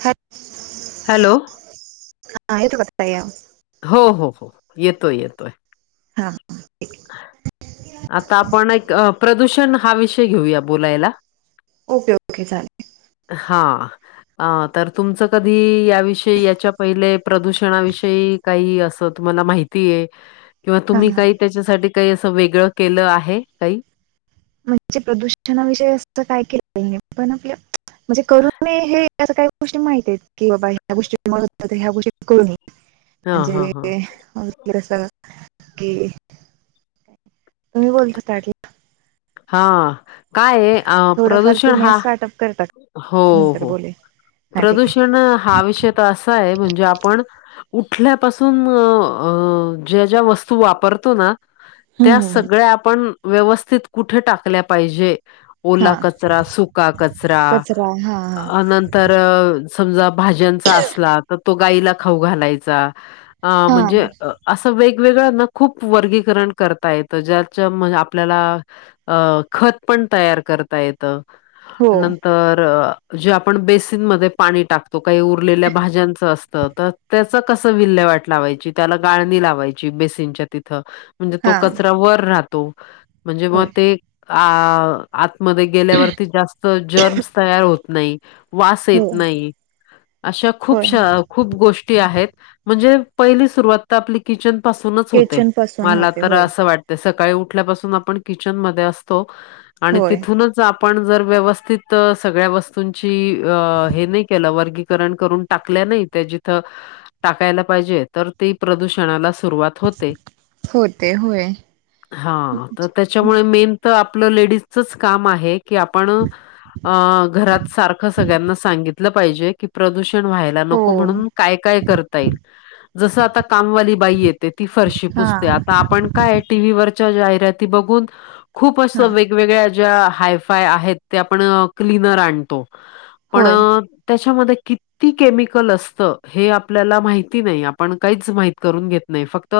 हॅ हॅलो. [unintelligible] हो हो हो, येतोय येतोय. हा [unintelligible] आता आपण एक प्रदूषण हा विषय घेऊया बोलायला. ओके ओके चालेल. हा. अ तर तुमचं कधी याविषयी याच्या पहिले प्रदूषणाविषयी काही असं तुम्हाला माहितीय. किंवा हा तुम्ही हा काही त्याच्यासाठी काही असं वेगळं केलं आहे काही. म्हणजे प्रदूषणाविषयी अस काय केलेल नाय पण आपलं म्हणजे करून हे काही गोष्टी माहित आहेत की बाबा ह्या गोष्टी [unintelligible] गोष्टी करू नये हां, हां, म्हणजे. हां. [unintelligible] कि, तुम्ही बोलता की हा, काय ये थोडंफार प्रदूषण तुम्ही हा, स्टार्टअप करता हो का? नंतर हो. बोले हा ठीक आहे प्रदूषण हा विषय तर असा आहे म्हणजे आपण उठल्यापासून ज्या ज्या वस्तू वापरतो ना. हम्म, त्या हम्म, हम्म. सगळ्या आपण व्यवस्थित कुठे टाकल्या पाहिजे. हा ओला कचरा, सुका कचरा, हा हा नंतर. समजा भाज्यांचा असला तर तो गायीला खाऊ घालायचा, अ हा म्हणजे असं वेगवेगळ्याना खूप वर्गीकरण करता येतं ज्याच्या म्हण आपल्याला अ खत पण तयार करता येत, हो नंतर जे आपण बेस बेसीनमध्ये पाणी टाकतो. काही उरलेल्या भाज्यांच असतं तर त्याच कस विल्हेवाट लावायची. त्याला गाळणी लावायची बेसीनच्या तिथं. म्हणजे तो हा कचरा वर राहतो, म्हणजे म होय ते अ आतमध्ये गेल्यावरती जास्त जर्मस तयार होत नाही. वास हो येत नाही, अशा होय खूपशा खूप गोष्टी आहेत, म्हणजे पहिली सुरुवात आपली किचन पासूनच होते, किचन पासून मला होते तर होय असं वाट ते सकाळी उठल्यापासून आपण किचन मध्ये असतो, आणि होय तिथूनच आ पण जर व्यवस्थित सगळ्या वस्तूंची अ हे नाही केलं वर्गीकरण करून टाकल्या नाही त्या जिथं टाकायला पाहिजे तर ती प्रदूषणाला सुरुवात होते. होते होय. हा तर त्याच्यामुळे मेन तर आपलं लेडीजचच काम आहे. कि आपण, अ घरात सारखं सगळ्यांना सांगितलं पाहिजे की प्रदूषण व्हायला नको हो म्हणून काय काय करता येईल? जसं आता कामवाली बाई येते ती फरशी हा पुसते. आपण काय टीव्ही वरच्या जाहिराती बघून, खूप असं हा वे वेगवेगळ्या ज्या हायफाय आहेत त्या आपण क्लनर आणतो. पण, होय त्याच्यामध्ये की ती केमिकल असत हे आपल्याला माहिती नाही आपण काहीच माहीत करून घेत नाही फक्त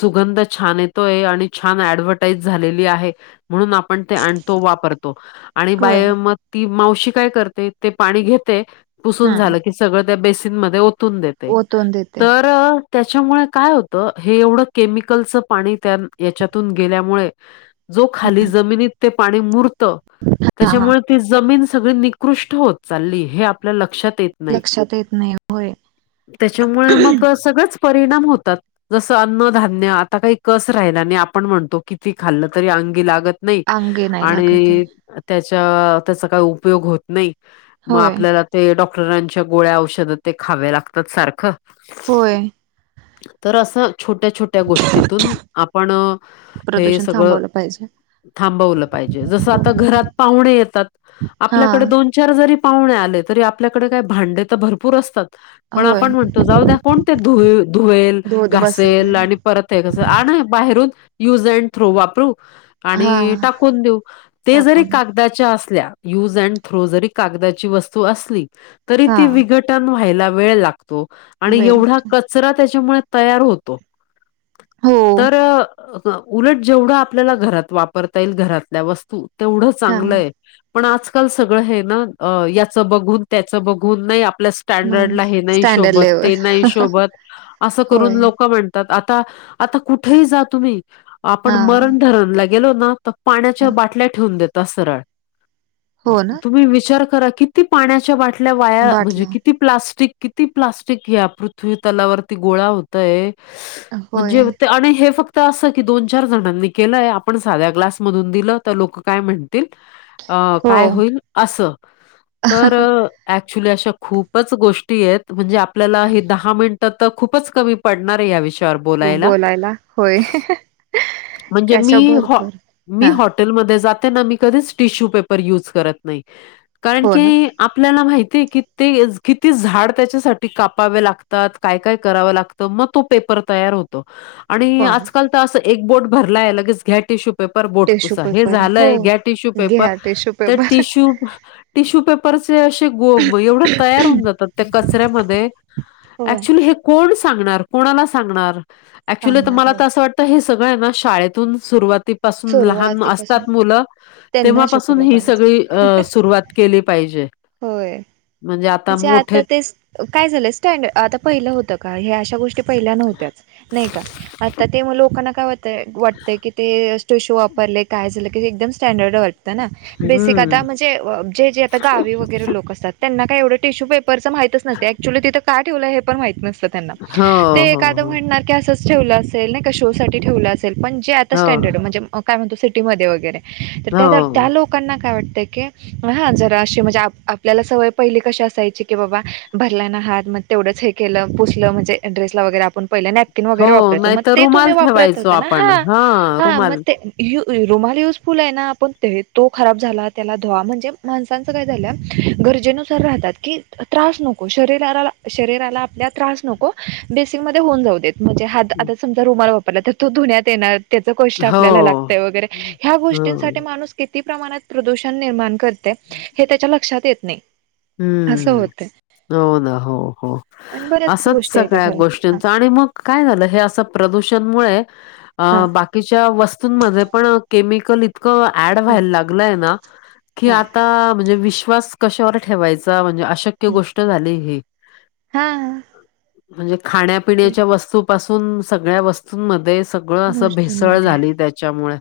सुगंध छान येतोय आणि छान ऍडव्हटाईज झालेली आहे, म्हणून आपण ते आणतो वापरतो, आणि होय बाय म ती मावशी काय कर ते ते पाणी घेते पुसून हम्म झालं की सगळं त्या बेसीन मध्ये ओतून दे ते, ओतून देते तर अ त्याच्यामुळे काय होत हे एवढं केमिकलचं पाणी त्या याच्यातून गेल्यामुळे जो खाली जमिनीत ते पाणी मुरत हा हा त्याच्यामुळे ते जमीन सगळी उत्कृष्ट होत चालली हे आपल्या लक्षात येत नाही लक्षात येत नाही होय त्याच्यामुळे मग सगळच परिणाम होतात जसं अन्न धान्य आता काही कस राहिल आणि आपण म्हणतो किती खाल्लं तरी अंगी लागत नाही अंगे नाही आणि लागत आहे त्याच्या त्याचा काही उपयोग होत नाही मग होय आपल्याला ते डॉक्टरांच्या गोळ्या औषधात ते खावे्या लागतात सारखं होय तर असं छोट्या छोट्या गोष्टीतून आपण हे प्रदूषण सगळं थांबवलं पाहिजे थांबवलं पाहिजे जस आ हो घरात पाहणे येतात हा आपल्या दोन चार जरी पाहुणे आले तरी आपल्याकडे काय भांडे तर भरपूर असतात पण होय आपण म्हणतो जाऊ द्या कोण ते धुल धोत घासल बसेल आणि परत आहे कसं आणि बाहेरून युज अँड थ्रू वापरू हा आणि टाकून देऊ ते जरी टाकून कागदाच्या असल्या यूज अँड ्र जरी कागदाची वस्तू असली तरी हा ती विघटन व्हायला वेळ लागतो आणि वेळ एवढा लागतो कचरा त्याच्यामुळे तयार होतो हो तर उलट जेवढं आपल्याला घरात वापरता येईल घरातल्या वस्तू तेवढं हा चांगलंय पण आजकाल सगळं हे ना याच बघून त्याच बघून नाही आपल्या स्टँडर्डला माणूस हे नाही स्टँडर्ड शोबत लेवल ते नाही शोबत असं होय करून लोक म्हण आता आता कुठेही जा तुम्ही आपण हा मरण धरणला गेलो ना तर हा पाण्याच्या बाटल्या ठेवून देतात सरळ हो ना तुम्ही विचार करा किती पाण्याच्या बाटल्या वाया म्हणजे बाटला किती प्लास्टिक किती प्लास्टिक ह्या पृथ्वी तलावरती गोळा होतय होय म्हणजे ते आणि हे फक्त तर असं की दोन चार जणांनी केलंय आपण साध्या ग्लासमधून दिलं तर लोक काय म्हणत हो काय होईल अस तर अऍक्च्युली अशा खूपच गोष्टी आहेत म्हणजे आपल्याला हे दहा मिनट तर खूपच कमी पडणार आहे या विषय बोलायला होय म्हण कशा भरपूर हा ेल म जातेना म कधीच टिश्यू पेपर युज करत नाही कारण हो की ना आपल्याला माहितीय की ते किती झाड त्याच्यासाठी कापावे लागतात काय काय करावं लागतात मग तो पेपर तयार होतो आणि हो ना आजकाल तर अस एक बोर्ट भरलाय लगेच घटश बपु टिश्यू झाय पेपर हो घ टिश्यू पेपर घ्या टिश्यू पेपर टिश्यू टिशू व तयार होऊन जात त्या कच्यामध्ये होय क्चुली कोण सांगणार कोणाला सांगणार ऍक्च्युली तर सांगणार मला हो तर असं वाटत तर हे सगळं ना शाळेतून सुरुवातीपासून लहान सुरुवातीपासून असतात मुलं त्यांना तेव्हापासून शिकवलं ही पाहिजे सगळी सुरुवात केली पाहिजे होय म्हणजे आता मोठे काय झालंय स्टँडर् आता पहिलं होतं का हे अशा गोष्टी पहिल्या नव्हत्याच नाही का आता ते लोकांना काय वातय वाटतय की ते ो शो वापरले काय झालं क एकदम स्टँडर्ड वाटतं ना बेसिक आता हम्म. म्हणजे जे जे आता गावी गैर लोक असत त्यां काय एवढे टिशू पेपरच माहितच नते ऍक्चु तिं का ठेवलं हे पण माहत नतं हो, ए हो, हो, म्हण अस ठेव असेल शोेव असेल आता हो, स्टडर्ड म्हणजे काय म्हणतो सिटीमध्ये वगैरे तर हो, त्याोक लकना काय वाटत ह जणे आपल्याला सवय पहिली कश असायची की बाबा भरला ना हात मग तेवढंच हे केलं पुसलं म्हणजे एड्रेस वगैे आपण पहि नॅपकिन वगैरे हो. वापरायचं मग नाहीतर ते तुम्ही रुमाल वापरत ठेवायचो होता ना आपण. हा हां, हा मग रुमाल. ते य रुमाल युजफुल आहे ना आपण ते तो खराब झाला त्याला धुवा म्हणजे माणसांचं काय झालं. गरजेनुसार राहतात की त्रास नको शरीरा शरीराला आपल्या त्रास नको. बेसिक मध्ये होऊन जाऊ देत म्हणजे हात हं. आता समजा रुमाला वापरला तर तो धुण्यात येणार. त्याच कष्ट हो. आपल्याला लागतय वगैरे ह्या गोष्टींसाठी हं. माणूस. किती प्रमाणात प्रदूषण निर्माण करते. हम्म. हे त्याच्या लक्षात येत नाही. असं हम्म होतंय हो ना हो हो आणि बऱ्याच असंच गोष्टी आहेत त्या सगळ्या गोष्टी. खऱ्या आणि मग काय झालं हे असं प्रदूषणमुळे. अ हा बाकीच्या वस्तूंमध्ये पण केमिकल. ड व्हायला लाग क हा आ म्हण विश्वा क. ठेवाय म्हणजे अशक्य गोष्ट झाली हे. हा. म्हणजे खाण्यापिण्याच्या वस्तूपासून सगळ्या वस्तू. मध्ये सगळं असं मस्तून भेसळ मध्ये झाली त्याच्यामुळे.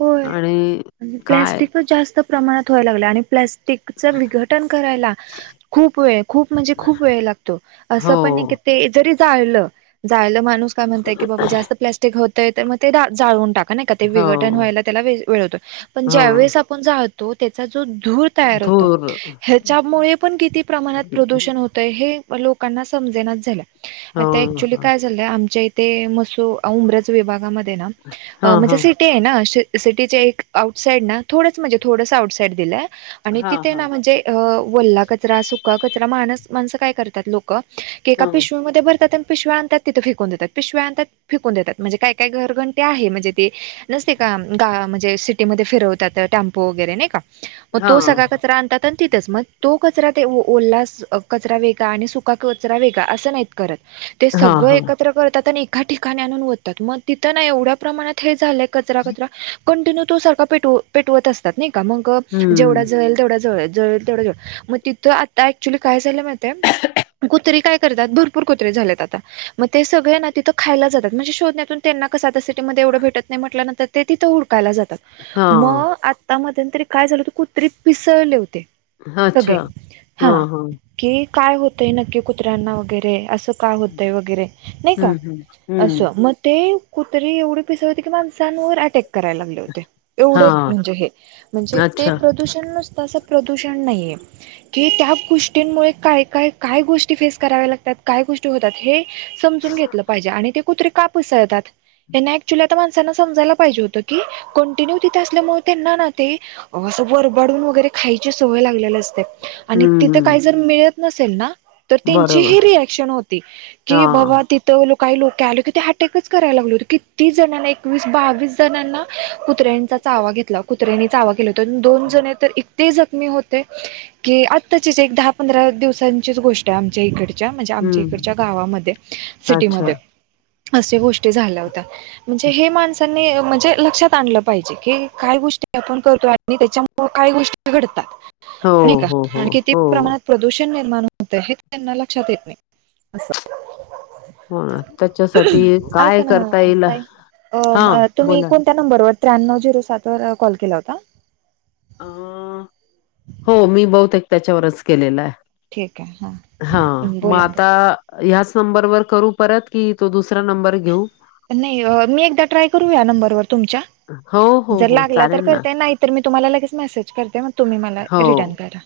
होय आणि काय प्लाॅस्टिकच जास्त प्रमाणात व्हाय लागलं आणि प्स्ट. च विघटन करायला. खूप वेळ खूप म्हणजे खूप वेळ लागतो हो, असं पण नाही. ते जरी जाळलं जा माणूस काय म्हणताय की बाबा जास्त प्. होतय तर मग ते जाळून टाका नाही का ते विघटन हो, व्हायला त्याला वेळ होतो पण ज्या हो. वळेस. णतो त्याचा जो धूर. होत धूर. ह्याच्यामुळे पण किती प्रमाणात प्रदूषण हो. लोना सम. हो, हां. हां, हां. [inaudible] ते आहे ना सिटीचे एक आउट साईड ना थोड म्हणजे थोडस आउट साईड दिलंय. आणि हां, तिथे ना हां. म्हणजे वल्ला कचरा सुका कचरा माणस माणसं काय करतात लोक. एका हां. पिशव्या भरतात प्या. तिथं फिकून देतात पिशव्यांतात फिकून देतात म्हणजे काय काय घरघंटे आहे म्हणजे ते. ते का म्हणजे सिटीमध्ये फिरवतात टेम्पो वगैरे नाही का मग तो हां. सगळ कच राहतात. तिथच मग तो कचरा ओलला कचरा वेगळा आणि सुका कचरा वेगा असं नाहीत करत. ते हां, सगळं हां. एकत्र करतात आणि एका ठिकाणी आणून होतात मग तिथं ना एवढ्या प्रमाणात हे झालंय. कचरा कचरा कंटिन्यू तो सारख पेटवत असतात नाही का मग. हं. जेवढा जळेल तेवढा जव जळेल तेवढ जवल मग तिथं आता ऍक्च्युली काय झालं मत. कुत्र्री काय करतात भरपूर कुत्रे झाल्यात आता. मग ते सगळे ना तिथं खायला जातात म्हणजे शोधण्यातून त्यांना कसं. वढ भेटत नाही म्हटल्या नंतर ते तिथं हडकायला जात हां. मग. ता मंतरी काय झालं होत कुत्रीे पिसळले होते सगळे अच्छा. हा. हां, हां. कि काय होतय नक्की कुत्र्यांना वगैरे असं. काय होतय वगैरे नाही का हं, हं. हं. असं मग ते कुतरी एवढे पिसावते. माण अटक करायला लागले होते एवढ हां. म्हणजे म्हणजे. अच्छा. प्रदूषण नुसतं असं प्रदूषण नाहीये. की त्या गोष्टींमुळे काय काय काय गोष्टी फेस कराव्या लागतात काय गोष्टी होतात हे. समून घ पाे कुते का पस. माणसांना समजायला पाहिजे होत की कंटिन्यू तिथे असल्यामुळे त्यांना ना ते. असं वरबाडून वगैरे खायची सवय लागलेली असते. आणि तिथे हं. काही जर मिळत नसेल ना. तर त्यांची बरोबर. ही रिएक्शन होती की हां. बाबा ति. काही लोके आलेो की ते हटकच कराय लागल होत किती जणांना एकवीस बावीस जणांना कुत्र्यांंचा चावा घेतला कुत्र्यांनीचावा केला तर दोन जण तर ते जखमी होते की आत्ताचीच एक दहा पंधरा दिवसांचीच गोष्ट आहे आमच्या इकडे म्हणज आमच्या हं. इडच्या गावामध्ये अच्छा. सिटीमध्ये अस गोष्टी झाल्या होत्या. म्हणजे माण. म्हणजे लक्षात आणलं पाहिजे की काय गोष्टी आपण करतो आणि त्याच्या काय गोष्टी. डतात हो, नाही का हो, हो, आण कि हो. प्रमाणात प्रदूषण निर्माण होत हे त्यांना लक्षात येत नाही अस हा त्याच्यासाठी काय करता येईल हा तुम्ही बोला. कोणत्या नंबरवर त्र्याण्णव झिरो सात वर कॉल केला होता अ हो मी बहते एकक त्याच्यावरच केलेलं आहे हा बोला बोला मात ह्याच नंबरवरर करू परत कि तो दुसरा नंबर घेऊ नाही मी एकदा ट्राय करू या नंबरवर तुमच्या हो हो जर हो लागला तर चालेल ना करते नाही तर मी तुम्हाला लगेच मेसेज करते मग तुम्ही मला हो रिटर्न करा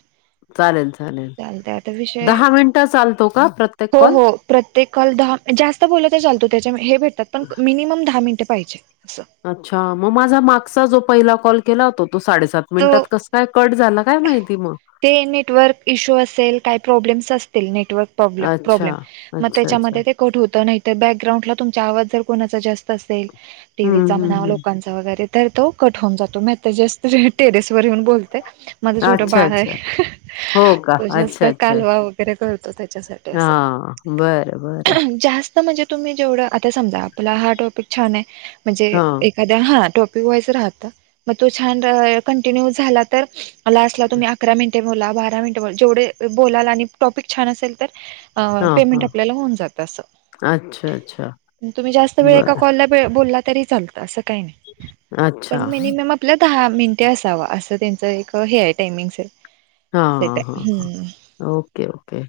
चालतंय आता विषय [inaudible] हो हो प्रत्येककाल दहा जास्त बोला तर चालतो त्याच्या हे भेटतात पण मिनिमम दहा मिनिटे पाहिजे अस अच्छा मग माझा मागचा जो पहिला कॉल केला होता तो साडेसात मिनिटात तो कस काय कट झाला काय माहिती म ते नेटवर्क इशू असेल काही प्रॉब्लेमस असतील नेटवर्क प्रॉब्ले अच्छा प्रॉब्लेम अच्छा अच्छा होत नाही तर बॅकग्राउंला तुम आवाज जर कोणा जास्त असेल हम्म टीव्हीचा हम्म म्हणा हम्म लोकांचा रे तर तो कठ होन जातो मस् टेरेस वर येऊन बोलते माझं छोटं अच्छा बाळ अच्छा आहे हो का तो जास्त कालवा वगैरे करतो त्याच्यासाठी हा असं बरं बरं जास्त म्हणजे तुम्ही जेवढं आता समजा आपुला हा टॉपिक छान आहे हां, म्हणजे हा टॉपिक वाज राह मग तो छान कंटिन्यू झाला तर ला असला तुम्ही अकरा मिनिटे बला बारा मिनिटे जेवढे बोलाल आणि टॉपिक छान असेल तर हां, पमें हां. आपल्या हो अच्छा, अच्छा. जातम्त वे ए क बरं. हं. ब अच्छा. आपल्या दहा मिनिटे असावा असं त्यांचं एक हे आहे टाइमिंगस हा हा हा ओके ओके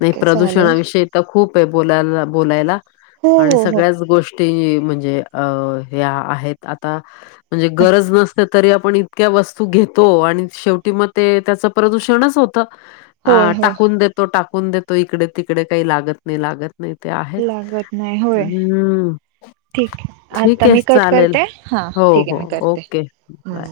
नाही ओके चालेल प्रदूषणाविषयी तर खूप आहे बोलायला बोलायला हो आणि हो हो सगळ्याच गोष्टी म्हणजे आहेत आता म्हणजे गरज नसत तरी आपण इतक्या वस्तू घेतो आणि शेवटी मग ते त्याच प्रदूषणच होत ह होय होय टाकून देतो टाकून देतो इकडे तिकडे काही लागत नाही लागत नाही ते आहेच लागत नाही होय हम्म ठीक आहे ठीक आता आहे मी कट चालेल करते हां हो ठीक आहे हो मी करते ओके हं, बाय